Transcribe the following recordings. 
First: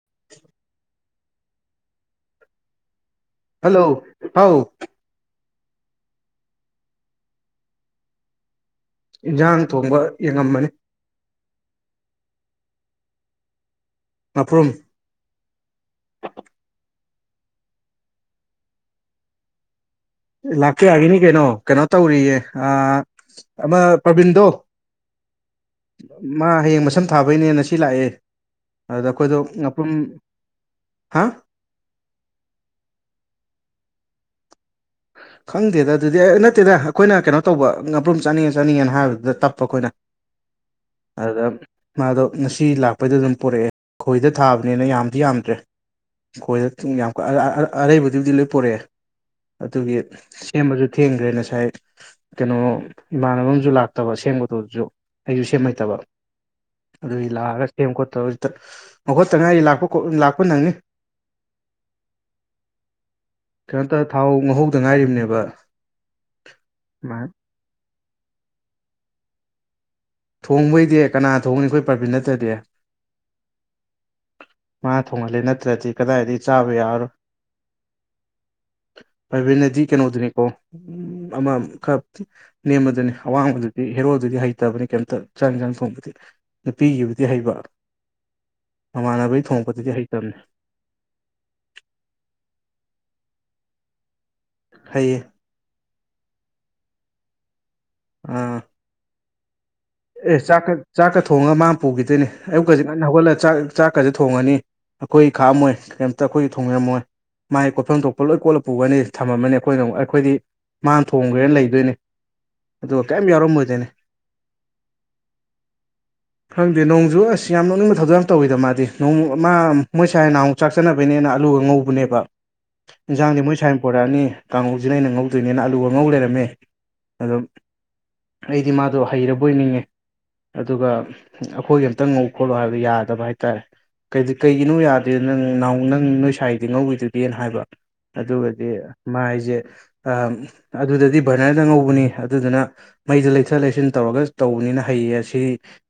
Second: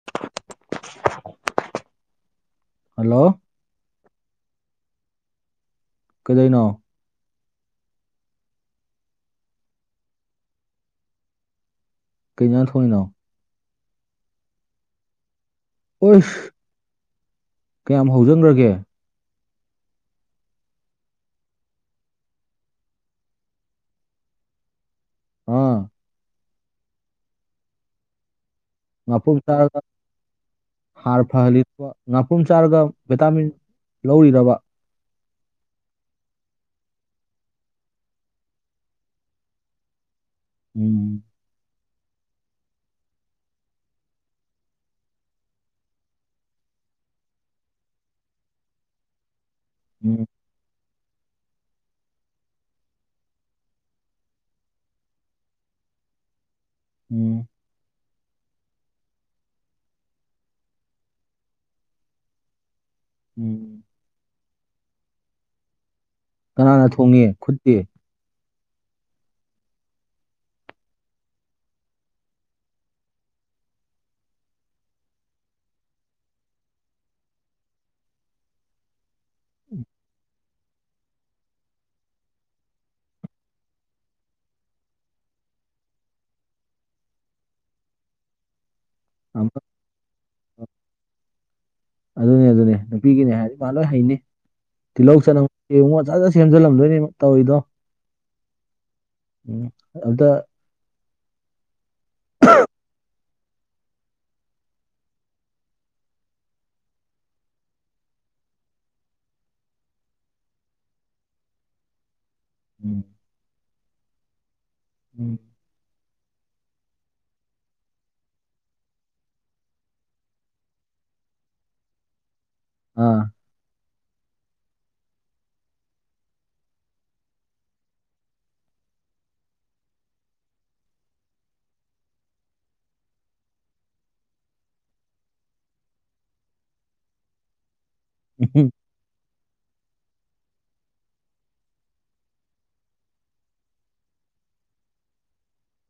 [inaudible] [inaudible] hello hello ꯍꯥꯎ ꯀꯩꯗꯩꯅꯣ ꯏꯟꯖꯥꯡ ꯊꯣꯡꯕ ꯌꯦꯡꯉꯝꯕꯅꯦ ꯀꯩ ꯏꯟꯖꯥꯡ ꯊꯣꯡꯉꯤꯅꫭ ꯉꯥꯄ꯭ꯔꯨꯝ ꯎꯏꯁ ꯀꯌꯥꯝ ꯍꯧꯖꯟꯒ꯭ꯔꯒꯦ ꯂꯥꯛꯄ ꯌꯥꯒꯤꯅꯤ ꯀꯩꯅꯣ ꯀꯩꯅꯣ ꯇꯧꯔꯤꯌꯦ ꯑ ꯑꯃ ꯄ꯭ꯔꯕꯤꯟꯗꯣ ꯑꯥ ꯃꯥ ꯍꯌꯦꯡ ꯃꯁꯝ ꯊꯥꯕꯩꯅꯦꯅ ꯉꯁꯤ ꯂꯥꯛꯑꯦ ꯑꯗꯨꯗ ꯑꯩꯈꯣꯏꯗꯣ ꯉꯥꯄ꯭ꯔꯨꯝ ꯆꯥꯔꯒ ꯉꯥꯄ꯭ꯔꯨꯝ ꯍꯥ ꯍꯥꯔ ꯐꯍꯜꯂꯤ [unintelligible] ꯉꯥꯄ꯭ꯔꯨꯝ ꯆꯥꯔꯒ ꯕꯤꯇꯥꯃꯤꯟ ꯂꯧꯔꯤꯔꯕ ꯈꯪꯗꯦꯗ ꯑꯗꯨꯗꯤ ꯑꯦ ꯅꯠꯇꯦꯗ ꯑꯈꯣꯏꯅ ꯀꯩꯅꯣ ꯇꯧꯕ ꯉꯥꯄ꯭ꯔꯨꯝ ꯆꯥꯅꯤꯡꯉꯦ ꯆꯥꯅꯤꯡꯉꯦꯅ ꯍꯥꯏꯕꯗꯨꯗ ꯇꯞꯄ ꯑꯈꯣꯏꯅ ꯎꯝ ꯑꯗ ꯃꯥꯗꯣ ꯉꯁꯤ ꯂꯥꯛꯄꯩꯗ ꯑꯗꯨꯝ ꯄꫭꯔꯛꯑꯦ ꯈꯣꯏꯗ ꯊꯥꯕꯅꯤꯅ ꯌꯥꯝꯗꯤ ꯌꯥꯝꯗ꯭ꯔꯦ ꯈꯣꯏꯗ [unintelligible] ꯑꯔꯩꯕꯗꯨꯕꯨꯗꯤ ꯂꯣꯏ ꯄꫭꯔꯛꯑꯦ ꯑꯗꯨꯒꯤ ꯎꯝ ꯁꯦꯝꯕꯖꯨ ꯊꯦꯡꯒ꯭ꯔꯦ ꯉꯁꯥꯏ ꯀꯩꯅꯣ ꯏꯃꯥꯟꯅꯕ ꯑꯝꯖꯨ ꯂꯥꯛꯇꯕ [unintelligible] ꯑꯩꯖꯨ ꯁꯦꯝ ꯍꯩꯇꯕ ꯑꯗꯨꯒꯤ ꯎꯝ ꯂꯥꯛꯑꯒ ꯁꯦꯝ ꯈꯣꯠꯇꯧ [unintelligible] ꯍꯧꯒꯠꯇ ꯉꯥꯏ ꯂꯥꯛꯄ ꯂꯥꯛꯄ ꯅꯪꯅꯤ ꯎꯝ [unintelligible] ꯊꯥꯎ ꯉꯧꯍꯧꯗ ꯉꯥꯏꯔꯤꯝꯅꯦꯕ ꯀꯅꯥꯅ ꯊꯣꯡꯉꯤ ꯈꯨꯠꯇꯤ ꯊꯣꯡꯕꯩꯗꯤ ꯀꯅꯥ ꯊꯣꯡꯅꯤ ꯑꯈꯣꯏ ꯄ꯭ꯔꯕꯤꯟ ꯅꯠꯇ꯭ꯔꯗꯤ ꯃꯥ ꯊꯣꯡꯍꯜꯂꯦ ꯅꯠꯇ꯭ꯔꯗꯤ ꯀꯗꯥꯏꯗꯩ ꯆꯥꯕ ꯌꯥꯔꯔꯣꯏ [inaudible] ꯄ꯭ꯔꯕꯤꯟ ꯍꯥꯏꯗꯤ ꯀꯩꯅꯣꯗꯨꯅꯤꯀꯣ ꯑꯃ ꯈꯔ ꯅꯦꯝꯕꯗꯨꯅꯤ ꯑꯋꯥꯡꯕꯗꯨꯗꯤ ꯍꯦꯔꯣꯗꯨꯗꯤ ꯍꯩꯇꯕꯅꯦ ꯀꯩꯝꯇ ꯆꯛ ꯏꯟꯖꯥꯡ ꯊꯣꯡꯕꯗꯤ ꯅꯨꯄꯤꯒꯤꯕꯨꯗꯤ ꯍꯩꯕ ꯃꯃꯥꯟꯅꯕꯩ ꯑꯃ ꯊꯣꯡꯉꯛꯄꯗꯗꯤ ꯍꯩꯇꯝꯅꯦ ꯑꯗꯨꯅꯦ ꯑꯗꯨꯅꯦ ꯅꯨꯄꯤꯒꯤꯅꯦ ꯍꯥꯏꯗꯤ ꯃꯥ ꯂꯣꯏ ꯍꯩꯅꯤ ꯇꯤꯜꯂꯧ ꯍꯩꯌꯦ ꯆꯅꯝ ꯌꯦꯡꯉꯣ ꯖꯠꯖꯠ ꯁꯦꯝꯖꯜꯂꯝꯗꯣꯏꯅꯦ ꯇꯧꯔꯤꯗꯣ ꯑ [unintelligible] ꯑꯦ ꯆꯥꯛꯀ ꯆꯥꯛꯀ ꯊꯣꯡꯉꯒ ꯃꯥ ꯄꯨꯒꯤꯗꯣꯏꯅꯦ ꯑꯌꯨꯛꯀꯖꯦ ꯉꯟꯅ ꯍꯧꯒꯠꯂ ꯆꯥꯛ ꯆꯥꯛꯀꯖꯦ ꯊꯣꯡꯉꯅꯤ ꯑꯩꯈꯣꯏ ꯈꯥꯛꯑꯝꯃꯣꯏ ꯀꯔꯤꯝꯇ ꯑꯩꯈꯣꯏ ꯊꯣꯡꯕꯤꯔꯝꯃꯣꯏ ꯃꯥꯏ ꯀꯣꯠꯐꯝ ꯊꯣꯛꯄ ꯂꯣꯏ ꯀꯣꯜꯂ ꯄꯨꯒꯅꯤ ꯊꯝꯃꯝꯃꯅꯤ ꯑꯩꯈꯣꯏꯅ ꯑꯃ ꯑꯩꯈꯣꯏꯗꯤ ꯃꯥꯡ ꯊꯣꯡꯈ꯭ꯔꯦꯅ ꯂꯩꯗꯣꯏꯅꯤ ꯎꯝ ꯑꯗꯨꯒ ꯀꯩꯝ ꯌꯥꯎꯔꯝꯃꯣꯏꯗꯣꯏꯅꯦ [inaudible] ꯈꯪꯗꯦ ꯅꯣꯡꯖꯨ ꯑꯁ ꯌꯥꯝ ꯅꯣꯛꯅꯤꯡꯕ ꯊꯧꯗꯣꯛ ꯌꯥꯝ ꯇꯧꯋꯤꯗ ꯃꯥꯗꯤ ꯅꯣꯡ ꯃꯥ ꯃꯣꯏ ꯁꯥꯏ ꯅꯍꯥꯟꯃꯨꯛ ꯆꯥꯛ ꯆꯅꯕꯩꯅꯦꯅ ꯑꯂꯨꯒ ꯉꯧꯕꯅꯦꯕ ꯑꯥ ꯏꯟꯖꯥꯡꯗꯤ ꯃꯣꯏ ꯁꯥꯏ ꯄꯨꯣꯔꯛꯑꯅꯤ ꯀꯥꯡꯉꯧꯁꯤꯅ ꯑꯩꯅ ꯉꯧꯗꯣꯏꯅꯤꯅ ꯑꯂꯨꯒ ꯉꯧ ꯂꯩꯔꯝꯃꯦ ꯑꯗꯣ ꯑꯩꯗꯤ ꯃꯥꯗꯣ ꯍꯩꯔꯕꯣꯏ ꯅꯤꯡꯉꯦ ꯑꯗꯨꯒ ꯑꯩꯈꯣꯏꯒꯤ ꯑꯝꯇ ꯉꯧ ꯈꯣꯠꯂꯨ ꯍꯥꯏꯕꯗꯣ ꯌꯥꯗꯕ ꯍꯥꯏꯇꯥꯔꯦ ꯀꯩꯒꯤꯅꯣ ꯌꯥꯗꯔꯤꯗꯦ ꯅꯪ ꯅꯧ ꯅꯪ ꯅꯣꯢ ꯁꯥꯏꯗꯤ ꯉꯧꯋꯤꯗꯨꯗꯤꯅ ꯍꯥꯏꯕ ꯑꯗꯨꯒꯗꯤ ꯃꯥꯥꯏꯁꯦ ꯑ ꯑꯗꯨꯗꯗꯤ ꯕꯔꯅꯔꯗ ꯉꯧꯕꯅꯤ ꯑꯗꯨꯗꯨꯅ ꯃꯩꯗ ꯂꯩꯊ ꯂꯩꯁꯤꯟ ꯇꯧꯔꯒ ꯇꯧꯕꯅꯤꯅ ꯍꯩꯌꯦ ꯑꯁꯤ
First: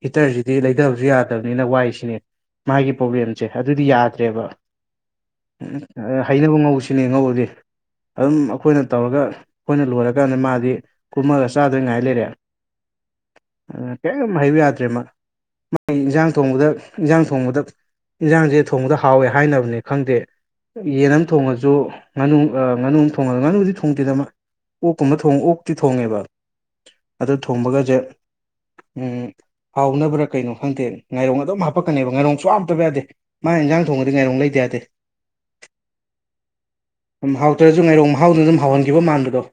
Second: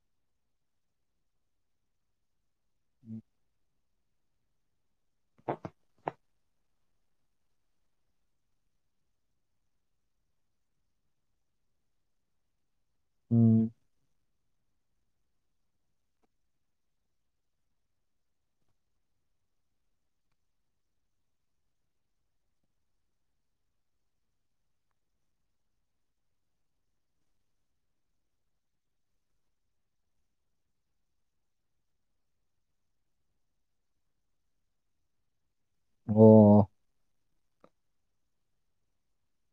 ꯍꯤꯇꯔꯁꯤꯗꯤ ꯂꯩꯊꯕꯁꯨ ꯌꯥꯗꯕꯅꯤꯅ ꯋꯥꯏꯁꯤꯅꯦ ꯃꯥꯒꯤ ꯎꯝ ꯄ꯭ꯔꯣꯕ꯭ꯂꯦꯝꯁꯦ ꯑꯗꯨꯗꯤ ꯌꯥꯗ꯭ꯔꯦꯕ ꯎ ꯍꯩꯅꯕ ꯉꯧꯁꯤꯅꯦ ꯉꯧꯔꯗꯤ ꯑꯗꯨꯝ ꯑꯩꯈꯣꯏꯅ ꯇꯧꯔꯒ ꯑꯩꯈꯣꯏꯅ ꯂꯣꯏꯔꯀꯥꯟꯗ ꯃꯥꯗꯤ ꯀꯨꯝꯃꯒ ꯆꯥꯗꯣꯢꯉꯥꯏ ꯂꯩꯔꯦ ꯎꯝ ꯑꯗꯨꯅ ꯀꯔꯤꯝ ꯍꯩꯕ ꯌꯥꯗ꯭ꯔꯦ ꯃꯥ ꯃꯒꯤ ꯏꯟꯖꯥꯡ ꯊꯣꯡꯕꯗ ꯏꯟꯖꯥꯡ ꯊꯣꯡꯕꯗ ꯏꯟꯁꯥꯡꯁꯦ ꯊꯣꯡꯕꯗ ꯍꯥꯎꯋꯦ ꯍꯥꯏꯅꯕꯅꯤ ꯈꯪꯗꯦ ꯌꯦꯟ ꯑꯃ ꯊꯣꯡꯉꯁꯨ ꯉꯥꯅꯨ ꯉꯥꯅꯨ ꯊꯣꯡꯉꯁꯨ ꯉꯥꯅꯨꯗꯤ ꯊꯣꯡꯗꯦꯗꯃ ꯑꯣꯛꯀꯨꯝꯕ ꯊꯣꯡ ꯑꯣꯛꯇꯤ ꯊꯣꯡꯉꯦꯕ ꯑꯗꯨ ꯊꯣꯡꯕꯒꯁꯦ ꯎꯝ ꯍꯥꯎꯅꯕ꯭ꯔꯥ ꯀꯩꯅꯣ ꯈꯪꯗꯦ ꯉꯥꯏꯔꯣꯡ ꯑꯗꯨꯝ ꯍꯥꯞꯄꯛꯀꯅꯦꯕ ꯉꯥꯏꯔꯣꯡꯁꯨ ꯍꯥꯞꯇꯕ ꯌꯥꯗꯦ ꯃꯥꯢ ꯢꯟꯖꯥꯡ ꯊꯣꯡꯉꯗꯤ ꯉꯥꯢꯔꯣꯡ ꯂꯩꯗ ꯌꯥꯗꯦ ꯑꯣ ꯎꯝ ꯍꯥꯎꯇ꯭ꯔꯁꯨ ꯉꯥꯏꯔꯣꯡ ꯍꯥꯎꯗꯨꯅ ꯑꯗꯨꯝ ꯍꯥꯎꯍꯟꯈꯤꯕ ꯃꯥꯟꯕꯗꯣ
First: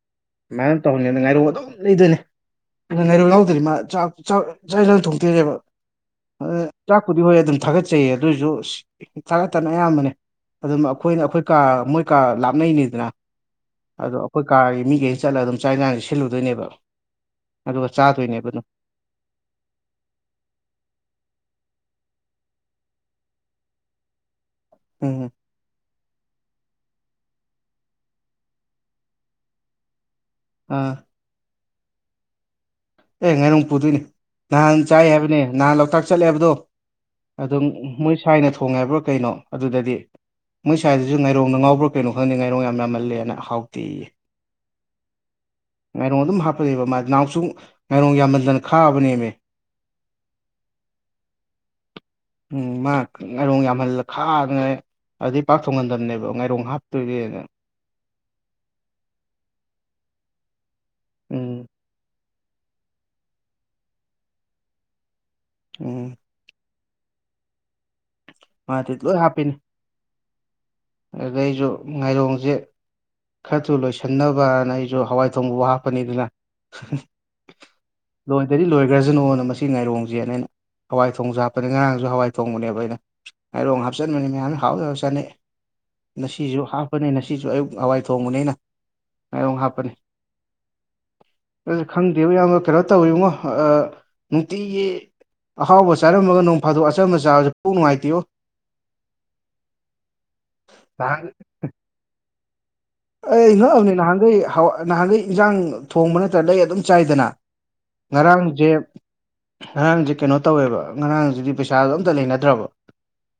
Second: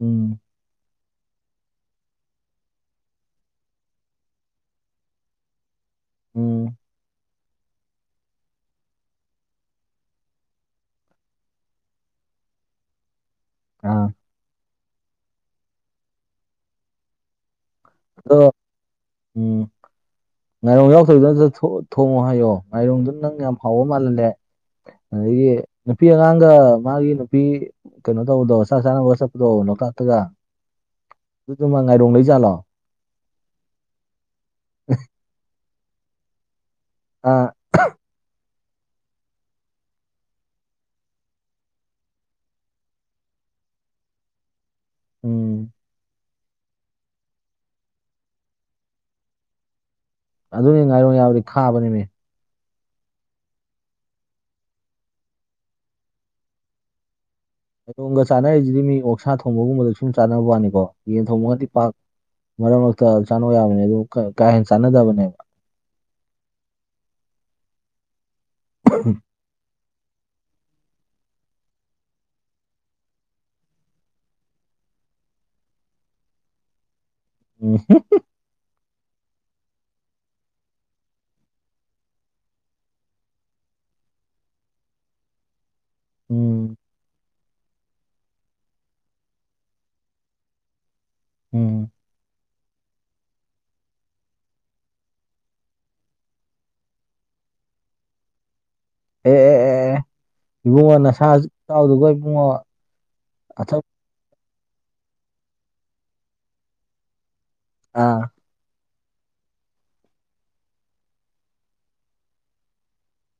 ꯎꯝ ꯑꯃꯥꯏꯅ ꯇꯧꯍꯟ ꯉꯥꯏꯔꯣꯡ ꯑꯗꯨꯝ ꯂꯩꯗꯣꯏꯅꯦ ꯑꯗꯨ ꯉꯥꯏꯔꯧ ꯂꯥꯎꯗꯣꯏꯅꯤ ꯃꯥꯥꯛ ꯆꯥꯛꯖ ꯊꯣꯡꯇꯣꯏꯔꯕ ꯎꯝ ꯆꯥꯛꯄꯨꯗꯤ ꯍꯣꯏ ꯑꯗꯨꯝ ꯊꯥꯒꯠꯆꯩꯌꯦ ꯑꯗꯨꯑꯣꯏꯁꯨ ꯊꯥꯒꯠꯇꯅ ꯑꯌꯥꯝꯕꯅꯦ ꯑꯗꯨꯝ ꯑꯩꯈꯣꯏꯅ ꯑꯩꯈꯣꯏ ꯀꯥ ꯃꯣꯏ ꯀꯥ ꯂꯥꯞꯅꯩꯅꯤꯗꯅ ꯑꯥ ꯑꯗꯣ ꯑꯩꯈꯣꯏ ꯀꯥꯔꯒꯤ ꯃꯤꯈꯩꯁꯤ ꯆꯠꯂꯒ ꯑꯗꯨꯝ ꯆꯥꯛ ꯢꯁꯥꯡꯁꯤ ꯁꯤꯜꯂꯨꯗꯣꯏꯅꯦꯕ ꯑꯗꯨꯒ ꯑꯗꯣ ꯆꯥꯗꯣꯏꯅꯦꯕ ꯑꯗꯨꯝ ꯎꯝ ꯉꯥꯏꯔꯣꯡ ꯌꯥꯎꯗꯣꯏꯗꯅ ꯊꯣꯡꯉꯣ ꯍꯥꯏꯌꯣ ꯉꯥꯏꯔꯣꯡꯗꯨ ꯅꯪ ꯌꯥꯝ ꯍꯥꯎꯕ ꯃꯥꯜꯍꯜꯂꯦ ꯎꯝ ꯑꯗꯒꯤ ꯅꯨꯄꯤ ꯑꯉꯥꯡꯒ ꯃꯥꯒꯤ ꯅꯨꯄꯤ ꯀꯩꯅꯣ ꯇꯧꯕꯗꯣ ꯆꯥꯛ ꯆꯥꯅꯕ ꯆꯠꯄꯗꯣ ꯂꯣꯛꯇꯥꯛꯇꯒ ꯑꯥ ꯑꯗꯨꯗꯨ ꯃ ꯉꯥꯏꯔꯣꯡ ꯂꯩ ꯖꯥꯠꯂꯣ ꯑꯦ ꯉꯥꯏꯔꯣꯡ ꯄꯨꯗꯣꯏꯅꯦ ꯅꯍꯥꯟ ꯆꯥꯏ ꯍꯥꯏꯕꯅꯦ ꯅꯍꯥꯟ ꯂꯣꯛꯇꯥꯛ ꯆꯠꯂꯦ ꯍꯥꯏꯕꯗꯣ ꯑꯥ ꯑꯗꯨꯝ ꯃꯣꯏ ꯁꯥꯏꯅ ꯊꯣꯡꯉꯦ ꯍꯥꯏꯕ꯭ꯔꯣ ꯀꯩꯅꯣ ꯑꯗꯨꯗꯗꯤ ꯃꯣꯏ ꯁꯥꯏꯗꯨꯁꯨ ꯉꯥꯏꯔꯣꯡꯗ ꯉꯥꯎꯕ꯭ꯔꯥ ꯀꯩꯅꯣ ꯈꯪꯗꯦ ꯉꯥꯏꯔꯣꯡ ꯌꯥꯝꯃꯜꯂꯦꯅ ꯍꯥꯎꯇꯦꯌꯦ ꯎꯝ ꯉꯥꯏꯔꯣꯡ ꯑꯗꯨꯝ ꯍꯥꯞꯄ ꯂꯩꯕ ꯃꯥ ꯅꯍꯥꯟꯃꯨꯛꯁꯨ ꯉꯥꯏꯔꯣꯡ ꯌꯥꯝꯃꯟꯗꯅ ꯈꯥꯕꯅꯦꯃꯦ ꯑꯗꯨꯅꯤ ꯉꯥꯏꯔꯣꯡ ꯌꯥꯕꯗꯤ ꯈꯥꯕꯅꯦꯃꯦ ꯎꯝ ꯃꯥ ꯉꯥꯢꯔꯣꯡ ꯌꯥꯝꯍꯜꯂ ꯈꯥꯗꯅꯅꯦ ꯑꯗꯩ ꯄꯥꯛ ꯊꯣꯡꯒꯟꯗꯕꯅꯦꯕ ꯉꯥꯏꯔꯣꯡ ꯍꯥꯞꯇꯣꯏꯗꯤꯅ ꯉꯥꯢꯔꯣꯡꯒ ꯆꯥꯅꯔꯤꯁꯤꯗꯤ ꯃꯤ ꯑꯣꯛꯁꯥ ꯊꯣꯡꯕꯒꯨꯝꯕꯗ ꯁꯨꯝ ꯆꯥꯅꯕ ꯋꯥꯅꯤꯀꯣ ꯌꯦꯟ ꯎꯝ ꯊꯣꯡꯕꯒꯗꯤ ꯄꯥꯛ ꯃꯔꯛ ꯃꯔꯛꯇ ꯆꯥꯅꯧ ꯌꯥꯕꯅꯦ ꯑꯗꯨ ꯀꯥ ꯍꯦꯟꯅ ꯆꯥꯟꯅꯗꯕꯅꯦꯕ ꯎꯝ ꯃꯥꯗꯤ ꯂꯣꯢ ꯍꯥꯞꯄꯤꯅꯤ ꯑꯗꯨꯗꯩ ꯑꯩꯖꯨ ꯉꯥꯏꯔꯣꯡꯖꯦ ꯈ꯭ꯔ ꯊꯨꯅ ꯂꯣꯏꯁꯟꯅꯕꯅ ꯑꯩꯖꯨ ꯍꯋꯥꯏ ꯊꯣꯡꯕꯕꯧ ꯍꯥꯞꯄꯅꯤꯗꯅ ꯎꯝ ꯂꯣꯏꯗꯗꯤ ꯂꯣꯏꯈ꯭ꯔꯖꯅꯨꯅ ꯃꯁꯤ ꯉꯥꯏꯔꯣꯡꯖꯦꯅ ꯑꯩꯅ ꯍꯋꯥꯏ ꯊꯣꯡꯕꯁꯨ ꯍꯥꯞꯄꯅꯦ ꯉꯔꯥꯡꯖꯨ ꯍꯋꯥꯏ ꯊꯣꯡꯕꯅꯦꯕ ꯑꯩꯅ ꯉꯥꯢꯔꯣꯡ ꯍꯥꯞꯆꯟꯕꯅꯤ ꯃꯌꯥꯝꯅ ꯍꯧꯋꯤ ꯍꯧꯋꯤ ꯆꯅꯩ ꯉꯁꯤꯖꯨ ꯎꯝ ꯍꯥꯞꯄꯅꯦ ꯅ ꯁꯤꯖꯨ ꯑꯌꯨꯛ ꯍꯋꯥꯏ ꯊꯣꯡꯕꯅꯤ ꯑꯩꯅ ꯉꯥꯏꯔꯣꯡ ꯍꯥꯞꯄꯅꯤ ꯑꯗꯨꯁꯨ ꯎꯝ ꯈꯪꯗꯦꯕ ꯢꯌꯥꯝꯕ ꯀꯩꯅꯣ ꯇꯧꯋꯤꯉꯣ ꯑꯥ ꯅꯨꯡꯇꯤꯒꯤ ꯑꯍꯥꯎꯕ ꯆꯥꯔꯝꯃꯒ ꯅꯣꯡ ꯐꯥꯗꯣꯛ ꯑꯆꯝꯕ ꯆꯥꯕꯖꯦ ꯄꯨꯛ ꯅꯨꯡꯉꯥꯏꯇꯦꯕꯣ ꯑꯦ ꯑꯦ ꯑꯦ ꯏꯕꯨꯡꯉꯣ ꯅꯍꯥꯟ ꯅꯁꯥ ꯁꯛꯇꯗꯨꯒ ꯏꯕꯨꯡꯉꯣ ꯑꯩ ꯑꯆꯧ ꯉꯛꯑꯕꯅꯦ ꯅꯍꯥꯟꯒꯩ ꯍꯥ ꯅꯍꯥꯟꯒꯩ ꯏꯟꯖꯥꯡ ꯊꯣꯡꯕ ꯅꯠꯇ꯭ꯔ ꯂꯩꯔ ꯑꯗꯨꯝ ꯆꯥꯏꯗꯅ ꯑꯥ ꯉꯔꯥꯡꯖꯦ ꯉꯔꯥꯡꯖꯦ ꯀꯩꯅꯣ ꯇꯧꯋꯦꯕ ꯉꯔꯥꯡꯖꯤꯗꯤ ꯄꯩꯁꯥꯖꯨ ꯑꯝꯇ ꯂꯩꯅꯗ꯭ꯔꯕ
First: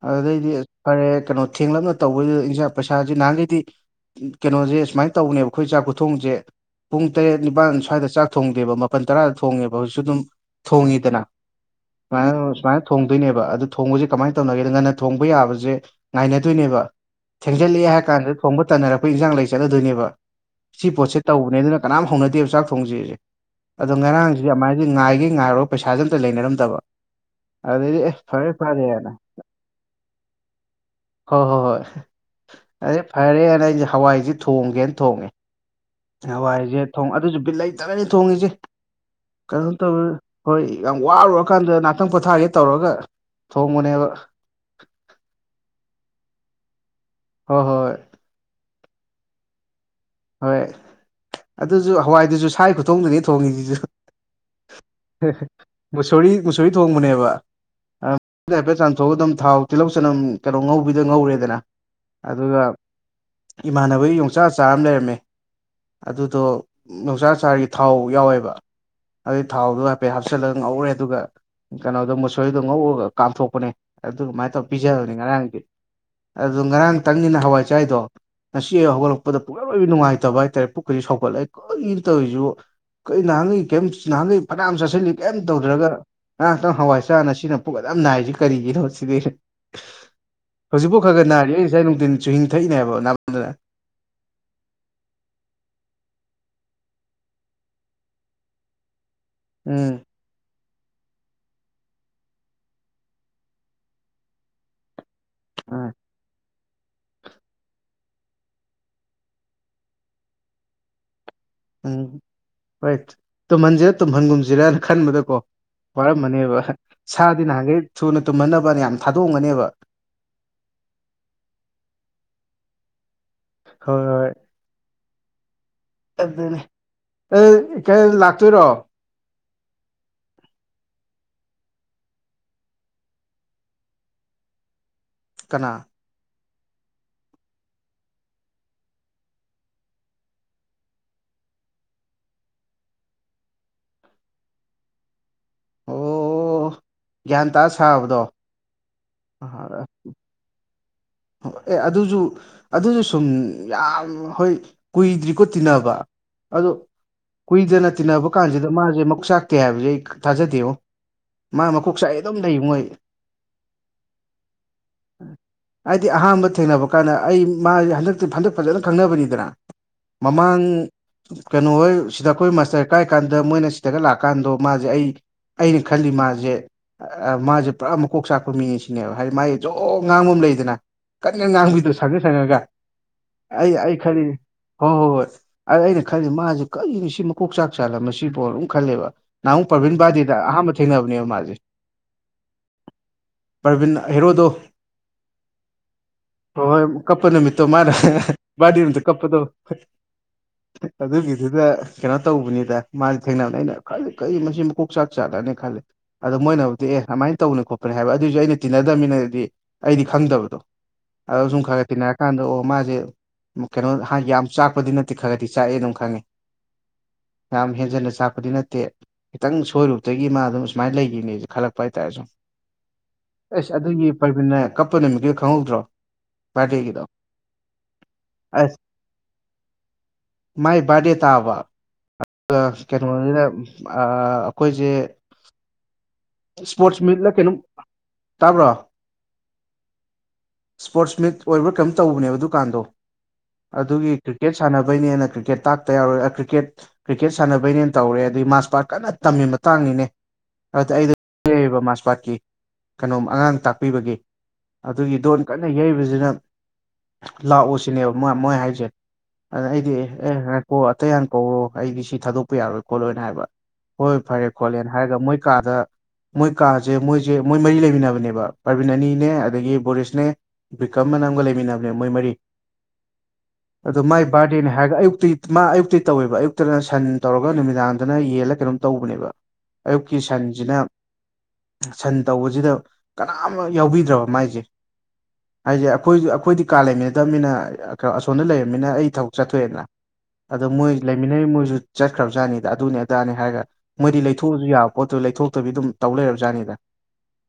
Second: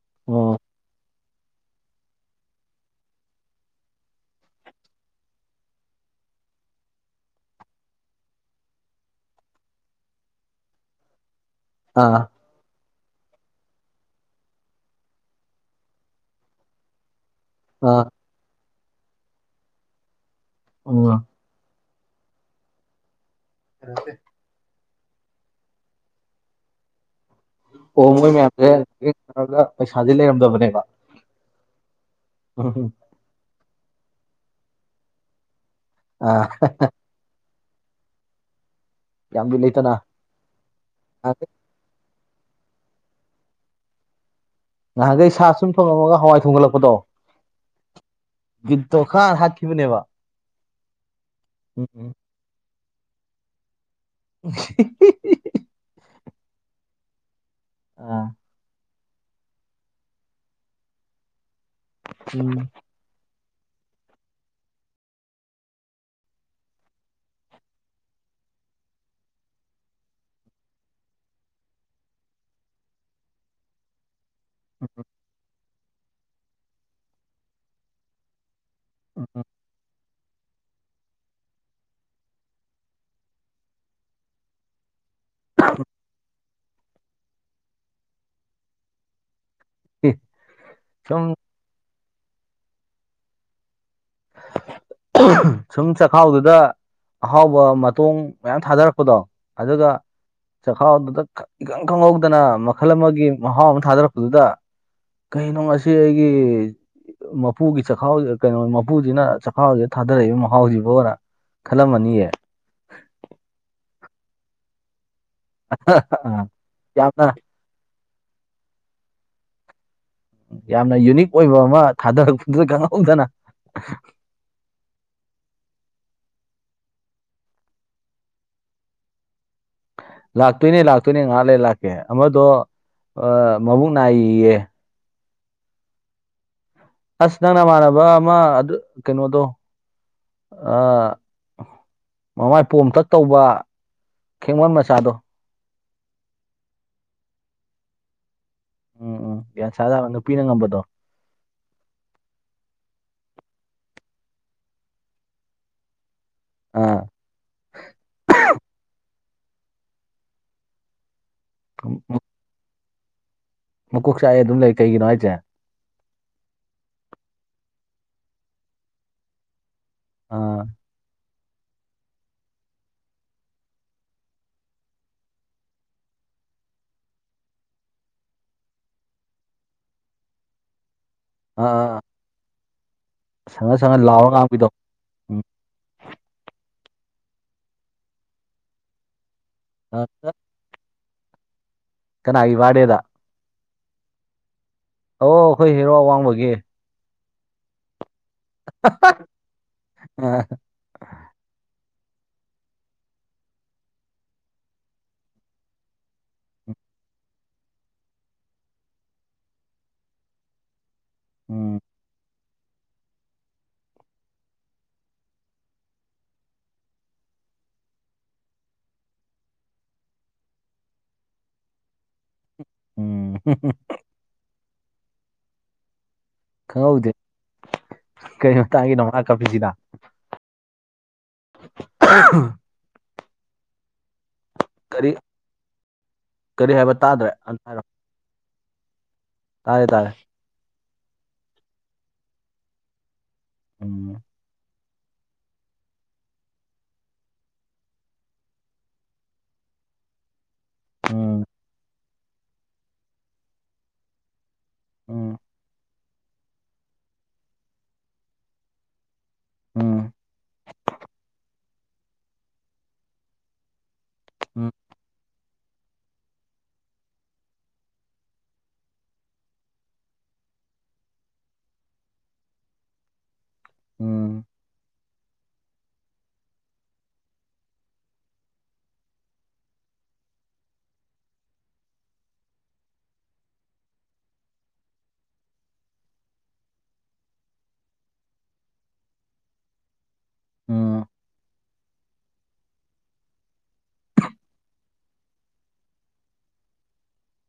ꯑꯗꯨꯗꯩꯗꯤ ꯑꯣ ꯐꯔꯦ ꯀꯩꯅꯣ ꯊꯦꯡꯂꯥꯞꯅ ꯇꯧꯕꯩꯖꯤꯗ ꯏꯟꯖꯥꯡ ꯄꯩꯁꯥꯖꯤ ꯅꯍꯥꯟꯒꯩꯗꯤ ꯀꯩꯅꯣꯖꯦ ꯁꯨꯃꯥꯏ ꯇꯧꯅꯦꯕ ꯑꯈꯣꯏ ꯆꯥꯛ ꯈꯨꯊꯣꯡꯖꯦ ꯄꯨꯡ ꯇꯔꯦꯠ ꯅꯤꯄꯥꯜ ꯁ꯭ꯋꯥꯏꯗ ꯆꯥꯛ ꯊꯣꯡꯗꯦꯕ ꯃꯥꯄꯜ ꯇꯔꯥꯗ ꯊꯣꯡꯉꯦꯕ ꯍꯧꯖꯤꯛꯁꯨ ꯑꯗꯨꯝ ꯊꯣꯡꯉꯤꯗꯅ ꯁꯨꯃꯥꯏ ꯑꯥ ꯑꯗꯨꯝ ꯁꯨꯃꯥꯏ ꯊꯣꯡꯗꯣꯏꯅꯦꯕ ꯑꯗꯨ ꯊꯣꯡꯕꯖꯦ ꯀꯃꯥꯏꯅ ꯇꯧꯅꯒꯦꯗ ꯉꯥꯟꯅ ꯊꯣꯡꯕ ꯌꯥꯕꯖꯦ ꯉꯥꯏꯅꯗꯣꯏꯅꯦꯕ ꯊꯦꯡꯖꯜꯂꯛꯑꯦ ꯑꯥ ꯍꯥꯏꯀꯥꯟꯗ ꯊꯣꯡꯕ ꯇꯥꯟꯅꯔꯛꯄꯩ ꯏꯟꯖꯥꯡ ꯂꯩ ꯆꯥꯠꯅꯗꯣꯏꯅꯦꯕ ꯁꯤ ꯄꯣꯠꯁꯦ ꯎꯝ ꯇꯧꯕꯅꯦ ꯑꯗꯨꯅ ꯀꯅꯥꯝ ꯍꯧꯅꯗꯦꯕ ꯆꯥꯛ ꯊꯣꯡꯖꯦꯖꯦ ꯑꯗꯣ ꯉꯔꯥꯡ ꯑꯗꯨꯃꯥꯏꯅꯗꯤ ꯉꯥꯏꯒꯩ ꯉꯥꯏꯔꯨꯒ ꯄꯩꯁꯥꯖꯦ ꯑꯝꯇ ꯂꯩꯅꯔꯥꯝꯗꯕ ꯑꯣ ꯃꯣꯏ ꯃꯌꯥꯝꯖꯦ [unintelligible] ꯄꯩꯁꯥꯖꯦ ꯂꯩꯔꯝꯗꯕꯅꯦꯕ ꯍꯣꯏ ꯍꯣꯏ ꯍꯣꯏ ꯑꯗꯩ [unintelligible] ꯐꯔꯦꯅ ꯑꯩꯖꯦ ꯍꯋꯥꯏꯖꯦ ꯊꯣꯡꯒꯦꯅ ꯊꯣꯡꯉꯦ ꯑꯥ ꯍꯋꯥꯏꯖꯦ ꯊꯣꯡ ꯑꯗꯨꯖꯨ ꯕꯤꯠ ꯂꯩꯇꯅꯅꯤ ꯊꯣꯡꯉꯤꯖꯦ ꯌꯥꯝꯗꯤ ꯀꯩꯅꯣ ꯂꯩꯇꯅ ꯇꯧꯕꯩ ꯍꯣꯏ ꯌꯥꯝ ꯋꯥꯔꯨꯔꯀꯥꯟꯗ ꯅ ꯉꯥꯛꯇꯪ ꯄꯣꯊꯥꯒꯦ ꯇꯧꯔꯒ ꯊꯣꯡꯕꯅꯦꯕ ꯅꯍꯥꯟꯒꯩ ꯁꯥ ꯁꯨꯝ ꯊꯪꯉꯥꯝꯃꯒ ꯍꯋꯥꯏ ꯊꯣꯡꯒꯠꯂꯥꯛꯄꯗꯣ ꯍꯣꯏ ꯍꯣꯏ ꯍꯣꯏ ꯒꯤꯠꯇꯣ ꯈꯪꯍꯥꯠ ꯍꯥꯠꯈꯤꯕꯅꯦꯕ ꯍꯣꯏ ꯑꯗꯨꯖꯨ ꯎꯝ ꯍꯋꯥꯏꯗꯨꯖꯨ ꯁꯥꯒꯤ ꯈꯨꯊꯣꯡꯗꯅꯦ ꯊꯣꯡꯉꯤꯖꯤꯖꯨ [unintelligible] ꯃꯨꯁꯣꯔꯤ ꯃꯨꯁꯣꯔꯤ ꯊꯣꯡꯕꯅꯦꯕ ꯑꯥ [unintelligible] ꯊꯣꯛꯉꯥ ꯑꯗꯨꯝ ꯊꯥꯎ ꯇꯤꯜꯂꯧ ꯆꯅꯝ ꯀꯩꯅꯣ ꯉꯧꯕꯤꯗ ꯉꯧꯔꯦꯗꯅ ꯎꯝ ꯑꯗꯨꯒ ꯏꯃꯥꯟꯅꯕꯒꯤ ꯌꯣꯡꯆꯥꯛ ꯑꯆꯥꯔ ꯑꯃ ꯂꯩꯔꯝ ꯃꯦ ꯑꯗꯨꯗꯣ ꯌꯣꯡꯆꯥꯛ ꯑꯆꯥꯔꯒꯤ ꯊꯥꯎ ꯌꯥꯎꯋꯦꯕ ꯑꯗꯨꯏ ꯊꯥꯎꯗꯣ ꯍꯥꯏꯐꯦꯠ ꯍꯥꯞꯆꯤꯜꯂ ꯉꯧꯔꯦ ꯑꯗꯨꯒ ꯀꯩꯅꯣꯗꯣ ꯃꯨꯁꯣꯔꯤꯗꯣ ꯉꯧꯔꯒ ꯀꯥꯝꯊꯣꯛꯄꯅꯦ ꯑꯗꯨꯃꯥꯏꯅ ꯇꯧ ꯄꯤꯖꯕꯅꯤ ꯉꯔꯥꯡꯗꯤ ꯑꯗꯨ ꯉꯔꯥꯡꯇꯪꯅꯤꯅ ꯍꯋꯥꯏ ꯆꯥꯏꯗꯣ ꯉꯁꯤ ꯑꯌꯨꯛ ꯍꯧꯒꯠꯂꯥꯛꯄꯗ ꯎꯝ ꯄꯨꯛ ꯑꯔꯣꯏꯕꯤ ꯅꯨꯡꯉꯥꯏꯇꯕ ꯍꯥꯏꯇꯥꯔꯦ ꯄꯨꯛꯀꯖꯦ ꯁꯥꯎꯒꯠꯂꯦ ꯀꯔꯤꯅꯣ ꯇꯧꯔꯤꯖꯤꯕꯨ ꯀꯩ ꯅꯍꯥꯟꯒꯩ ꯀꯦꯝ ꯅꯍꯥꯟꯒꯩ ꯐꯅꯤꯌꯥꯝ ꯆꯥꯁꯤꯜꯂꯤ ꯀꯩꯝ ꯇꯧꯗ꯭ꯔꯒ ꯉꯔꯥꯡꯇꯪ ꯍꯋꯥꯏ ꯆꯥꯔꯒ ꯅꯁꯤꯅ ꯄꯨꯛ ꯑꯗꯨꯛꯌꯥꯝ ꯅꯥꯏꯖꯤ ꯀꯔꯤꯒꯤꯅꯣ ꯁꯤꯅꯤ ꯍꯧꯖꯤꯛꯐꯧ ꯈ ꯁꯨꯝ ꯒ ꯅꯥꯔꯤ ꯑꯩ ꯉꯁꯥꯏ ꯅꯨꯡꯗꯤꯟ ꯆꯨꯍꯤꯡ ꯊꯥꯛꯏꯅꯦꯕ ꯅꯥꯃꯟꯗꯅ [unintelligible] ꯁꯨꯝ ꯆꯈꯥꯎꯗꯨꯗ ꯑꯍꯥꯎꯕ ꯃꯇꯣꯡ ꯃꯌꯥꯝ ꯊꯥꯗꯔꯛꯄꯗꯣ ꯑꯗꯨꯒ ꯎꯝ ꯆꯈꯥꯎꯗꯨꯗ ꯈꯪ ꯏꯈꯪ ꯈꯪꯍꯧꯗꯅ ꯃꯈꯜ ꯑꯃꯒꯤ ꯃꯍꯥꯎ ꯑꯃ ꯊꯥꯗꯔꯛꯄꯗꯨꯗ ꯀꯩꯅꯣ ꯉꯁꯤ ꯑꯩꯒꯤ ꯃꯄꯨꯒꯤ ꯆꯈꯥꯎ ꯑ ꯀꯩꯅꯣ ꯃꯞ ꯄꯨꯖꯤꯅ ꯆꯈꯥꯎꯖꯤꯗ ꯊꯥꯗꯔꯛꯏꯕ ꯃꯍꯥꯎꯖꯤꯕꯣꯅ ꯎꯝ ꯍꯣꯏ ꯇꯨꯝꯍꯟꯖꯤꯔ ꯇꯨꯝꯍꯟꯒꯨꯝꯖꯤꯔꯅ ꯈꯟꯕꯗꯀꯣ ꯑꯥ ꯋꯥꯔꯝꯃꯅꯤꯕ ꯍ ꯌꯥꯝꯅ ꯁꯥꯗꯤ ꯅꯍꯥꯟꯒꯩ ꯊꯨꯅ ꯇꯨꯝꯍꯟꯅꯕꯅ ꯌꯥꯝ ꯊꯥꯗꯣꯛꯑꯝꯒꯅꯤꯕ ꯌꯥꯝꯅ ꯌꯨꯅꯤꯛ ꯑꯣꯏꯕ ꯑꯃ ꯊꯥꯗꯔꯛꯄꯗꯨꯗ ꯈꯪꯍꯧꯗꯅ ꯍꯣꯏ ꯑꯗꯨꯅꯤ ꯑꯩ ꯀꯩ ꯂꯥꯛꯇꯨꯏꯔꯣ ꯂꯥꯛꯇꯨꯏꯅꯦ ꯂꯥꯛꯇꯨꯢꯅꯦ ꯉꯍꯥꯛ ꯂꯩꯔ ꯂꯥꯛꯀꯦ ꯑꯃꯗꯣ ꯑ ꯃꯕꯨꯛ ꯅꯥꯏꯌꯦꯌꯦ ꯀꯅꯥ ꯑꯁ ꯅꯪ ꯅꯃꯥꯟꯅꯕ ꯑꯃ ꯑꯗꯨ ꯀꯩꯅꯣꯗꯣ ꯑꯥ ꯃꯃꯥꯏ ꯄꯣꯝꯇꯛ ꯇꯧꯕ ꯈꯦꯛꯃꯟ ꯃꯆꯥꯗꯣ ꯑꯣ ꯒ꯭ꯌꯥꯟ ꯇꯥ ꯁꯥꯕꯗꯣ ꯎꯝ ꯎꯝ ꯒ꯭ꯌꯥꯟꯁꯥ ꯖꯥꯕ ꯅꯨꯄꯤꯅ ꯉꯝꯕꯗꯣ ꯑꯦ ꯑꯗꯨꯖꯨ ꯑꯗꯨꯖꯨ ꯁꯨꯝ ꯌꯥꯝ ꯍꯣꯏ ꯀꯨꯏꯗ꯭ꯔꯤꯀꯣ ꯇꯤꯟꯅꯕ ꯑꯗꯣ ꯑꯥ ꯀꯨꯏꯗꯅ ꯇꯤꯟꯅꯕ ꯀꯥꯟꯖꯤꯗ ꯃꯥꯖꯦ ꯃꯀꯣꯛ ꯆꯥꯛꯇꯦ ꯍꯥꯏꯕꯖꯦ ꯑꯩ ꯊꯥꯖꯗꯦꯕꯣ ꯃꯥ ꯃꯀꯣꯛ ꯆꯥꯛꯑꯦ ꯑꯗꯨꯝ ꯂꯩꯉꯣ ꯑꯩ ꯃꯀꯣꯛ ꯆꯥꯛꯑꯦ ꯑꯗꯨꯝ ꯂꯩ ꯀꯩꯒꯤꯅꯣ ꯍꯥꯏꯖꯦ ꯑꯩꯗꯤ ꯑꯍꯥꯟꯕ ꯊꯦꯡꯅꯕ ꯀꯥꯟꯗ ꯑꯩ ꯃꯥꯖꯦ ꯍꯟꯗꯛꯇ ꯍꯟꯗꯛ ꯐꯖꯅ ꯈꯪꯅꯕꯅꯤꯗꯅꯥ ꯑꯥ ꯃꯃꯥꯡ ꯀꯩꯅꯣ ꯍꯣꯏ ꯁꯤꯗ ꯑꯈꯣꯏ ꯃꯥꯁꯇꯔ ꯀꯥꯏ ꯀꯥꯟꯗ ꯃꯣꯏꯅ ꯁꯤꯗꯒ ꯂꯥꯛꯑꯀꯥꯟꯗꯣ ꯃꯥꯖꯦ ꯑꯩ ꯑꯩꯅ ꯈꯜꯂꯤ ꯃꯥꯖꯦ ꯑ ꯑ ꯃꯥꯖꯦ ꯄꯨꯔꯥ ꯃꯀꯣꯛ ꯆꯥꯛꯄ ꯃꯤꯅꯤ ꯁꯤꯅꯦꯕ ꯍꯥꯏꯗꯤ ꯃꯥꯖꯦ ꯖꯣ ꯉꯥꯡꯕ ꯑꯝ ꯂꯩꯗꯅ ꯀꯟ ꯀꯟ ꯉꯥꯡꯕꯤꯗꯣ ꯑꯥ ꯁꯪꯉ ꯁꯪꯉꯒ ꯑꯩ ꯁꯪꯉ ꯑꯩ ꯁꯪꯉ ꯂꯥꯎꯔ ꯈꯜꯂꯤꯅꯦ ꯉꯥꯡꯕꯤꯗꯣ ꯍꯣ ꯍꯣ ꯍꯣꯏ ꯎꯝ ꯑꯗ ꯑꯩꯅ ꯈꯜꯂꯤ ꯃꯥꯖꯦ ꯀꯩꯔꯤꯅꯣ ꯁꯤ ꯃꯀꯣꯛ ꯆꯥꯛ ꯆꯥꯜꯂꯥ ꯃꯁꯤꯕꯣ ꯑꯗꯨꯝ ꯈꯜꯂꯦꯕ ꯅꯍꯥꯟꯃꯨꯛ ꯄ꯭ꯔꯕꯤꯟ ꯕꯥꯔꯗꯦꯗ ꯑꯍꯥꯟꯕ ꯊꯦꯡꯅꯕꯅꯦꯕ ꯃꯥꯖꯦ ꯀꯅꯥꯒꯤ ꯕꯥꯔꯗꯦꯗ ꯄ꯭ꯔꯕꯤꯟ ꯍꯦꯔꯣꯗꯣ ꯑꯣ ꯑꯈꯣꯏ ꯍꯦꯔꯣ ꯑꯋꯥꯡꯕꯒꯤ ꯍꯣꯏ ꯍꯣꯏ ꯀꯞꯄ ꯅꯨꯃꯤꯠꯇꯣ ꯃꯥꯅ [unintelligible] ꯕꯥꯔꯗꯦ ꯅꯨꯃꯤꯠꯇ ꯀꯞꯄꯗꯣ ꯑꯗꯨꯒꯤꯗꯨꯗ ꯀꯩꯅꯣ ꯇꯧꯕꯅꯤꯗ ꯃꯥꯖꯦ ꯊꯦꯡꯅꯕꯗ ꯑꯩꯅ ꯈꯜꯂꯤ ꯀꯩ ꯃꯁꯤ ꯃꯀꯣꯛ ꯆꯥꯛ ꯆꯥꯠꯂꯅꯦ ꯈꯜꯂꯦ ꯑꯗꯣ ꯃꯣꯏꯅꯕꯨꯗꯤ ꯑꯦ ꯑꯃꯥꯏꯟ ꯇꯧꯕꯅꯦ ꯈꯣꯠꯄꯅꯦ ꯍꯥꯏꯕ ꯑꯗꯨꯏꯖꯨ ꯑꯩꯅ ꯇꯤꯟꯅꯗꯝꯅꯤꯅ ꯑꯩꯗꯤ ꯑꯩꯗꯤ ꯈꯪꯗꯕꯗꯣ ꯑꯗꯣ ꯁꯨꯝ ꯎꯝ ꯈꯔꯒ ꯇꯤꯟꯅꯔꯀꯥꯟꯗ ꯑꯣ ꯃꯥꯖꯦ ꯃ ꯀꯩꯅꯣ ꯍꯥꯏ ꯌꯥꯝ ꯆꯥꯛꯄꯗꯤ ꯅꯠꯇꯦ ꯈꯔꯒꯗꯤ ꯆꯥꯛꯑꯦ ꯑꯗꯨꯝ ꯈꯪꯉꯦ ꯌꯥꯝ ꯍꯦꯟꯖꯟꯅ ꯆꯥꯛꯄꯗꯤ ꯅꯠꯇꯦ ꯈꯤꯇꯪ ꯁꯣꯏꯔꯨꯕꯗꯒꯤ ꯃꯥ ꯑꯗꯨꯝ ꯁꯨꯃꯥꯏꯟ ꯂꯩꯒꯤꯝꯅꯦꯖꯦ ꯈꯜꯂꯛꯄ ꯍꯥꯏꯇꯥꯔꯦ ꯁꯨꯝ ꯎꯝ ꯑꯩꯁ ꯑꯗꯨꯒꯤ ꯄ꯭ꯔꯕꯤꯟꯟꯅ ꯀꯞꯄ ꯅꯨꯃꯤꯠꯀꯤꯗꯣ ꯈꯪꯍꯧꯗ꯭ꯔꯣ ꯕꯥꯔꯗꯦꯒꯤꯗꯣ ꯀꯩ ꯑꯁ ꯃꯇꯥꯡꯒꯤꯅꯣ ꯃꯥ ꯀꯞꯄꯤꯖꯤꯅ ꯃꯥꯏ ꯕꯥꯔꯗꯦ ꯇꯥꯕ ꯑꯗꯨꯒ ꯀꯩꯅꯣꯖꯤꯅ ꯑꯥ ꯑꯈꯣꯏꯖꯦ ꯀꯔꯤ ꯀꯔꯤ ꯍꯥꯏꯕ ꯏꯁ꯭ꯄꯣꯔꯠꯁ ꯇꯥꯗ꯭ꯔꯦ ꯃꯤꯠꯂ ꯀꯩꯅꯣꯝ ꯑꯝꯇ ꯇꯥꯕ꯭ꯔꯣ ꯇꯥꯢꯌꯦ ꯇꯥꯔꯦ ꯁ꯭ꯄꯣꯔꯠꯁ ꯃꯤꯠ ꯑꯣꯏꯕ꯭ꯔꯥ ꯀꯩꯌꯝ ꯇꯧꯕꯅꯦꯕ ꯑꯗꯨꯀꯥꯟꯗꯣ ꯑꯗꯨꯒꯤ ꯄ꯭ꯔꯤ ꯎꯝ ꯀ꯭ꯔꯤꯀꯦꯠ ꯁꯥꯟꯅꯕꯩꯅꯦꯅ ꯀꯔꯤꯀꯦꯠ ꯇꯥꯛꯇ ꯌꯥꯔꯣꯏ ꯑꯥ ꯀ꯭ꯔꯤꯀꯦꯠ ꯀ꯭ꯔꯤꯀꯦꯠ ꯁꯥꯟꯅꯕꯩꯅꯦꯅ ꯇꯧꯔꯦ ꯑꯗꯩ ꯃꯥꯔꯁ ꯄꯥꯔꯠ ꯀꯟꯅ ꯇꯝꯃꯤ ꯃꯇꯥꯡꯅꯤꯅꯦ ꯑꯗ ꯑꯩꯗꯤ ꯎꯝ ꯏꯔꯩꯕ ꯃꯥꯔꯁ ꯄꯥꯠꯀꯤ ꯀꯩꯅꯣꯝ ꯑꯉꯥꯡ ꯇꯥꯛꯄꯤꯕꯒꯤ ꯑꯗꯨꯒꯤ ꯎꯝ ꯗꯣꯟ ꯀꯟꯅ ꯌꯩꯕꯖꯤꯗ ꯂꯥꯛꯑꯣꯁꯤꯅꯦꯕ ꯃ ꯃꯣꯏ ꯍꯥꯏꯖꯦ ꯑꯗ ꯑꯩꯗꯤ ꯎꯝ ꯑꯦ ꯉꯥꯏꯈꯣ ꯑꯇꯩ ꯍꯥꯟꯅ ꯀꯧꯔꯣ ꯑꯩꯗꯤ ꯁꯤ ꯊꯥꯗꯣꯛꯄ ꯌꯥꯔꯣꯏ ꯈꯣꯠꯂꯣꯏꯅ ꯍꯥꯏꯕ ꯍꯣꯏ ꯐꯔꯦ ꯎꯝ ꯈꯣꯠꯂꯦꯅ ꯍꯥꯏꯔꯒ ꯃꯣꯏ ꯀꯥꯗ ꯃꯣꯏ ꯀꯥꯖꯦ ꯃꯣꯏꯖꯦ ꯃꯣꯏ ꯃꯔꯤ ꯂꯩꯃꯤꯟꯅꯕꯅꯦꯕ ꯄ꯭ꯔꯕꯤꯟ ꯑꯅꯤꯅꯦ ꯑꯗꯒꯤ ꯕꯣꯔꯤꯁꯅꯦ ꯕꯤꯀ꯭ꯔꯝ ꯑꯅ ꯑꯝꯒ ꯂꯩꯃꯤꯟꯅꯕꯅꯦ ꯃꯣꯏ ꯃꯔꯤ ꯑꯗꯣ ꯃꯥꯏ ꯎꯝ ꯕꯥꯔꯗꯦꯅꯦ ꯍꯥꯏꯔꯒ ꯑꯌꯨꯛꯇꯩ ꯃꯥ ꯑꯌꯨꯛꯇꯩ ꯇꯧꯋꯦꯕ ꯑꯌꯨꯛꯇꯅ ꯁꯟ ꯇꯧꯔꯒ ꯅꯨꯃꯤꯗꯥꯡꯗꯅ ꯌꯦꯜꯂ ꯀꯩꯅꯣꯝ ꯇꯧꯕꯅꯦꯕ ꯑꯌꯨꯛꯀꯤ ꯁꯟꯖꯤꯅ ꯁꯟ ꯇꯧꯕꯖꯤꯗ ꯀꯅꯥꯝꯃ ꯌꯥꯎꯕꯤꯗ꯭ꯔꯕ ꯃꯥꯏꯖꯦ ꯍꯥꯏꯖꯦ ꯑꯩꯈꯣꯏꯖꯨ ꯑꯩꯈꯣꯏꯗꯤ ꯀꯥ ꯂꯩꯃꯤꯟꯅꯗꯕꯅꯤꯅ ꯀꯥ ꯑꯁꯣꯝꯗ ꯂꯩꯔꯕꯅꯤꯅ ꯑꯩ ꯊꯕꯛ ꯆꯠꯊꯣꯛꯑꯦꯗꯅ ꯑꯗꯣ ꯃꯣꯏ ꯎꯝ ꯂꯩꯃꯤꯟꯅꯔꯤꯕ ꯃꯣꯏꯖꯨ ꯆꯠꯈ꯭ꯔꯕꯖꯥꯠꯅꯤꯗ ꯑꯗꯨꯅꯤ ꯑꯗꯥꯅꯦ ꯍꯥꯏꯔꯒ ꯃꯣꯏꯗꯤ ꯂꯩꯊꯣꯛꯑꯁꯨ ꯌꯥꯕ ꯄꯣꯠꯇꯨ ꯂꯩꯊꯣꯛ ꯇꯕꯤ ꯑꯗꯨꯝ ꯇꯧ ꯂꯩꯔꯕꯖꯥꯠꯅꯤꯗ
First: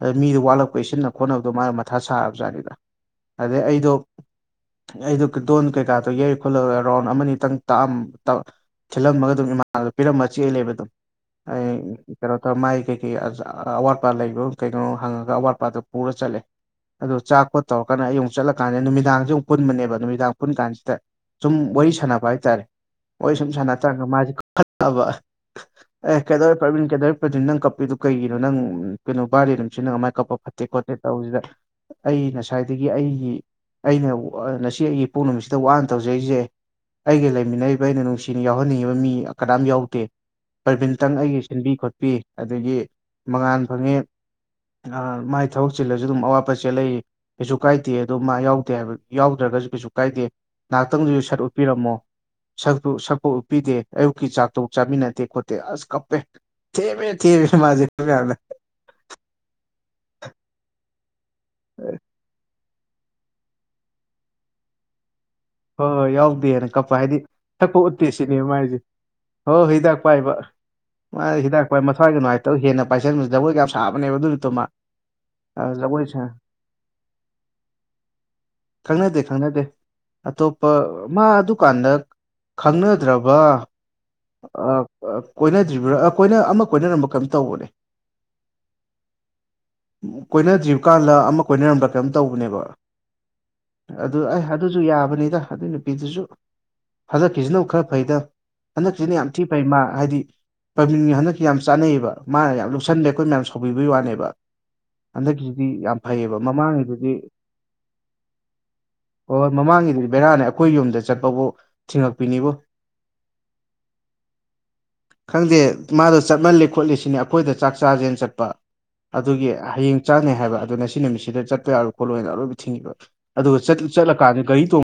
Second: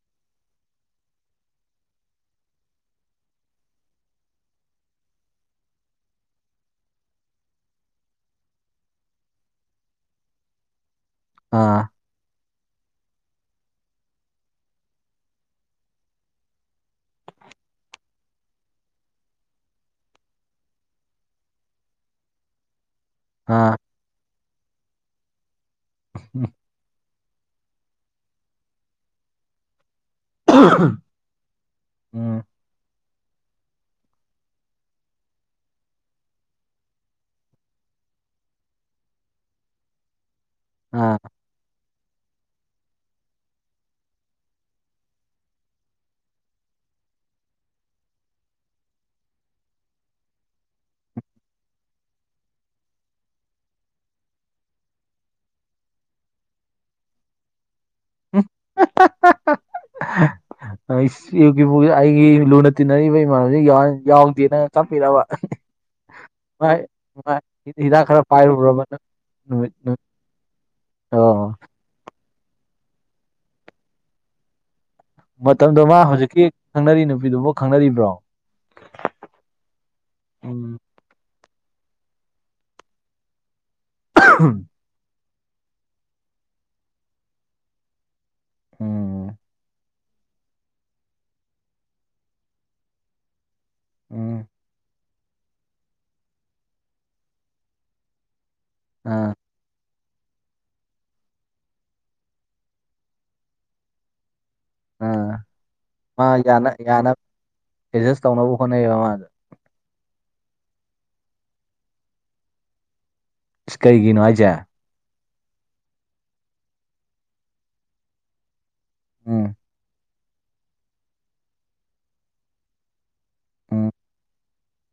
ꯑꯗꯩ ꯃꯤꯗꯣ ꯋꯥꯠꯂꯛꯄꯩ ꯁꯤꯟꯅ ꯈꯣꯠꯅꯕꯗꯣ ꯃꯥ ꯃꯊꯥ ꯁꯥꯔꯕꯖꯥꯠꯅꯤꯗ ꯑꯗꯩ ꯑꯩꯗꯣ ꯑꯩꯗꯨ ꯗꯣꯟ ꯀꯩꯀꯥꯗꯣ ꯌꯩ ꯈꯣꯠꯂꯒ ꯔꯥꯎꯟ ꯑꯃꯅꯤꯇꯪ ꯇꯥꯛꯑꯝ ꯇꯥ ꯊꯤꯜꯂꯝꯃꯒ ꯑꯗꯨꯝ ꯏꯃꯥꯟꯅꯕꯗ ꯄꯤꯔꯝꯕ ꯆꯦꯜꯂꯦꯕ ꯑꯗꯨꯝ ꯑꯩ ꯑꯥ ꯀꯩꯅꯣ ꯇꯧꯔ ꯃꯥꯏ ꯀꯩꯩ ꯒꯤ ꯑꯆꯥ ꯑꯋꯥꯠꯄꯥ ꯂꯩꯕ꯭ꯔꯣ ꯀꯩꯅꯣ ꯍꯪꯉꯒ ꯑꯋꯥꯠꯄꯥꯗꯣ ꯄꯨꯔ ꯆꯠꯂꯦ ꯑꯗꯣ ꯆꯥꯈꯣꯠ ꯇꯧꯔꯀꯥꯟꯗ ꯑꯩ ꯑꯃꯨꯛ ꯆꯠꯂꯀꯥꯟꯗ ꯅꯨꯃꯤꯗꯥꯡꯖꯨ ꯑꯃꯨꯛ ꯄꯨꯟꯕꯅꯦꯕ ꯅꯨꯃꯤꯗꯥꯡ ꯄꯨꯟ ꯀꯥꯟꯁꯤꯗ ꯁꯨꯝ ꯋꯥꯔꯤ ꯁꯥꯟꯅꯕ ꯍꯥꯏꯇꯥꯔꯦ ꯋꯥꯔꯤ ꯁꯨꯝ ꯑꯥ ꯁꯥꯟꯅꯔꯀꯥꯟꯗ ꯃꯥꯖꯦ ꯀꯞꯈꯠꯂꯛꯑꯕ ꯑꯦ ꯎꯝ ꯀꯩꯗꯧꯔꯦ ꯄ꯭ꯔꯕꯤꯟ ꯀꯩꯗꯧꯔꯦ ꯄ꯭ꯔꯕꯤꯟ ꯅꯪ ꯀꯞ ꯄꯤꯗꯨ ꯀꯩꯒꯤꯅꯣ ꯅꯪ ꯀꯩꯅꯣ ꯕꯥꯔꯗꯦ ꯅꯨꯡꯃꯤꯠꯁꯤꯅ ꯅꯪ ꯑꯃꯥꯏ ꯀꯞꯄ ꯐꯠꯇꯦ ꯈꯣꯠꯇꯦ ꯇꯧꯕꯖꯤꯗ ꯑꯩ ꯎꯝ ꯉꯁꯥꯏ ꯗꯒꯤ ꯑꯩꯒꯤ ꯑꯩꯅ ꯉꯁꯤ ꯑꯩꯒꯤ ꯏꯄꯣꯛ ꯅꯨꯃꯤꯠꯁꯤꯗ ꯋꯥꯅ ꯇꯧꯖꯔꯤꯖꯦ ꯑꯩꯒ ꯂꯩꯃꯤꯟꯅꯔꯤꯕ ꯑꯩꯅ ꯅꯨꯡꯁꯤꯅ ꯌꯥꯎꯍꯟꯅꯤꯡꯉꯤꯕ ꯃꯤ ꯀꯅꯥꯝ ꯌꯥꯎꯗꯦ ꯄꯔꯚꯤꯟꯇꯪ ꯑꯥ ꯑꯩꯒꯤ ꯁꯤꯟꯕꯤ ꯈꯣꯠꯄꯤ ꯑꯗꯒꯤ ꯃꯉꯥꯥꯟ ꯐꯪꯉꯦ ꯑ ꯃꯥꯏ ꯊꯕꯛ ꯆꯤꯜꯂꯁꯨ ꯑꯗꯨꯝ ꯑꯋꯥꯠꯄ ꯆꯦꯜꯂꯛꯏ ꯀꯩꯁꯨ ꯀꯥꯏꯗꯦ ꯑꯗꯣ ꯃꯥ ꯌꯥꯎꯗꯦ ꯍꯥꯏꯕ ꯌꯥꯎꯗ꯭ꯔꯒꯁꯨ ꯀꯩꯁꯨ ꯀꯥꯏꯗꯦ ꯉꯍꯥꯛꯇꯪꯗꯁꯨ ꯁꯛ ꯎꯠꯄꯤꯔꯝꯃꯣ ꯁꯛꯇꯨ ꯁꯛꯐꯧ ꯎꯠꯄꯤꯗꯦ ꯑꯌꯨꯛꯀꯤ ꯆꯥꯛꯇꯣꯣ ꯆꯥꯃꯤꯟꯅꯗꯦ ꯈꯣꯠꯇꯦ ꯑꯁ ꯀꯞꯄꯦ ꯊꯦꯝꯃꯦ ꯊꯦꯝꯃꯦ ꯃꯥꯖꯦ ꯑꯩꯈꯣꯢ ꯃꯌꯥꯝꯅ ꯑꯩꯁ [unintelligible] ꯍꯣꯏ ꯑꯩꯒꯤ ꯂꯨꯅ ꯇꯤꯟꯅꯔꯤꯕ ꯏꯃꯥꯟꯅꯕꯁꯤꯡ [unintelligible] ꯌꯥꯎꯗꯦꯅ ꯀꯥꯞꯄꯤꯔꯕ ꯍꯣꯏ ꯍꯣꯏ ꯌꯥꯎꯗꯦꯅ ꯀꯞꯄ ꯍꯥꯏꯗꯤ ꯁꯛꯄꯧ ꯍꯤꯗꯥꯛ ꯎꯠꯇꯦ ꯈꯔ ꯁꯤꯅꯦꯕ ꯃꯥ ꯍꯥꯢꯖꯤ ꯄꯥꯏꯔꯨꯕ꯭ꯔꯕ ꯅꯪ ꯍꯣ ꯅꯨꯃꯤꯠ ꯍꯤꯗꯥꯛ ꯅꯨꯃꯤꯠ ꯄꯥꯏꯕ ꯃꯥ ꯑꯣ ꯍꯤꯗꯥꯛ ꯄꯥꯏ ꯃꯊ꯭ꯋꯥꯏꯒ ꯅꯨꯡꯉꯥꯢ ꯇꯧ ꯍꯦꯟꯅ ꯄꯥꯏꯁꯟꯕꯗ ꯖꯒꯣꯢꯒ ꯌꯥꯝ ꯁꯥꯕꯅꯦꯕ ꯑꯗꯨ ꯅꯨꯃꯤꯠꯇꯣ ꯃꯥ ꯃꯇꯝꯗꯣ ꯃꯥ ꯖꯒꯣꯏ ꯁꯥ ꯍꯧꯖꯤꯛꯀꯤ ꯈꯪꯅꯔꯤ ꯅꯨꯄꯤꯗꯨꯕꯨ ꯈꯪꯅꯔꯤꯕ꯭ꯔꯣ ꯈꯪꯅꯗꯦ ꯈꯪꯅꯗꯦ ꯑꯇꯣꯞꯄ ꯎꯝ ꯃꯥ ꯑꯗꯨꯀꯥꯟꯗ ꯈꯪꯅꯗ꯭ꯔꯕ ꯑ ꯑ ꯀꯣꯏꯅꯗ꯭ꯔꯤꯕ꯭ꯔꯥ ꯑ ꯀꯣꯏꯅ ꯑꯃ ꯀꯣꯢꯅꯔꯝꯕ꯭ꯔ ꯀꯩꯝ ꯇꯧꯕꯅꯦ ꯎꯝ ꯀꯣꯏꯅꯗ꯭ꯔꯤ ꯀꯥꯟꯂ ꯑꯃ ꯀꯣꯏꯅꯔꯝꯕ꯭ꯔ ꯀꯩꯅꯣꯝ ꯇꯧꯕꯅꯦꯕ ꯑꯗꯨ ꯑꯦ ꯎꯝ ꯑꯗꯨꯖꯨ ꯌꯥꯕꯅꯤꯗ ꯑꯗꯨꯏ ꯅꯨꯄꯤꯗꯨꯖꯨ ꯍꯗꯛꯀꯤꯖꯤꯅꯕꯨ ꯈꯔ ꯐꯩꯗ ꯍꯟꯗꯛꯖꯤꯅ ꯌꯥꯝ ꯑꯥ ꯊꯤ ꯐꯩ ꯃꯥ ꯍꯥꯏꯗꯤ ꯄꯔꯕꯤꯟꯒꯤ ꯍꯟꯗꯛꯀꯤ ꯌꯥꯝ ꯆꯥꯅꯩꯌꯦꯕ ꯃꯥꯅ ꯌꯥꯝ ꯂꯨꯞꯁꯜꯂꯦ ꯑꯩꯈꯣꯏ ꯃꯌꯥꯝ ꯁꯥꯎꯕꯤꯕꯩ ꯋꯥꯅꯦꯕ ꯑꯥ ꯍꯟꯗꯛꯀꯤꯁꯤꯗꯤ ꯌꯥꯝ ꯃꯥ ꯐꯩꯌꯦꯕ ꯌꯥꯅ ꯃꯃꯥꯡꯗꯨꯗꯤ ꯌꯥꯅꯕ ꯑꯦꯗꯖꯁ ꯇꯧꯅꯕ ꯍꯣꯠꯅꯩꯌꯦꯕ ꯃꯥꯗꯣ ꯍꯣꯏ ꯃꯃꯥꯡꯒꯤꯗꯨꯗꯤ ꯕꯦꯔꯥꯅꯦꯕ ꯈꯣꯏ ꯌꯨꯝꯗ ꯆꯠꯄꯕꯧ ꯊꯤꯡꯉꯛꯄꯤꯅꯤꯕꯨ ꯢꯁ ꯀꯩꯒꯤꯅꯣ ꯍꯥꯏꯖꯦ ꯈꯪꯗꯦ ꯃꯥꯗꯣ ꯆꯠꯃꯜꯂꯤ ꯈꯣꯠꯂꯤ ꯁꯤꯅꯤ ꯑꯩꯈꯣꯏꯗ ꯆꯥꯛ ꯆꯥꯁꯦꯅ ꯆꯠꯄ ꯎꯝ ꯑꯗꯨꯒꯤ ꯍꯌꯦꯡ ꯆꯥꯅꯤ ꯍꯥꯏꯕ ꯑꯗꯣ ꯉꯁꯤ ꯅꯨꯃꯤꯠꯁꯤꯗ ꯆꯠꯄ ꯌꯥꯔꯣꯏ ꯈꯣꯠꯂꯣꯏꯅ ꯑꯔꯣꯢꯕꯤ ꯊꯤꯡꯉꯤꯕ ꯑꯗꯣ ꯆꯠ ꯎꯝ ꯆꯠꯂꯀꯥꯟꯗ ꯒꯥꯔꯤ ꯇꯣꯡ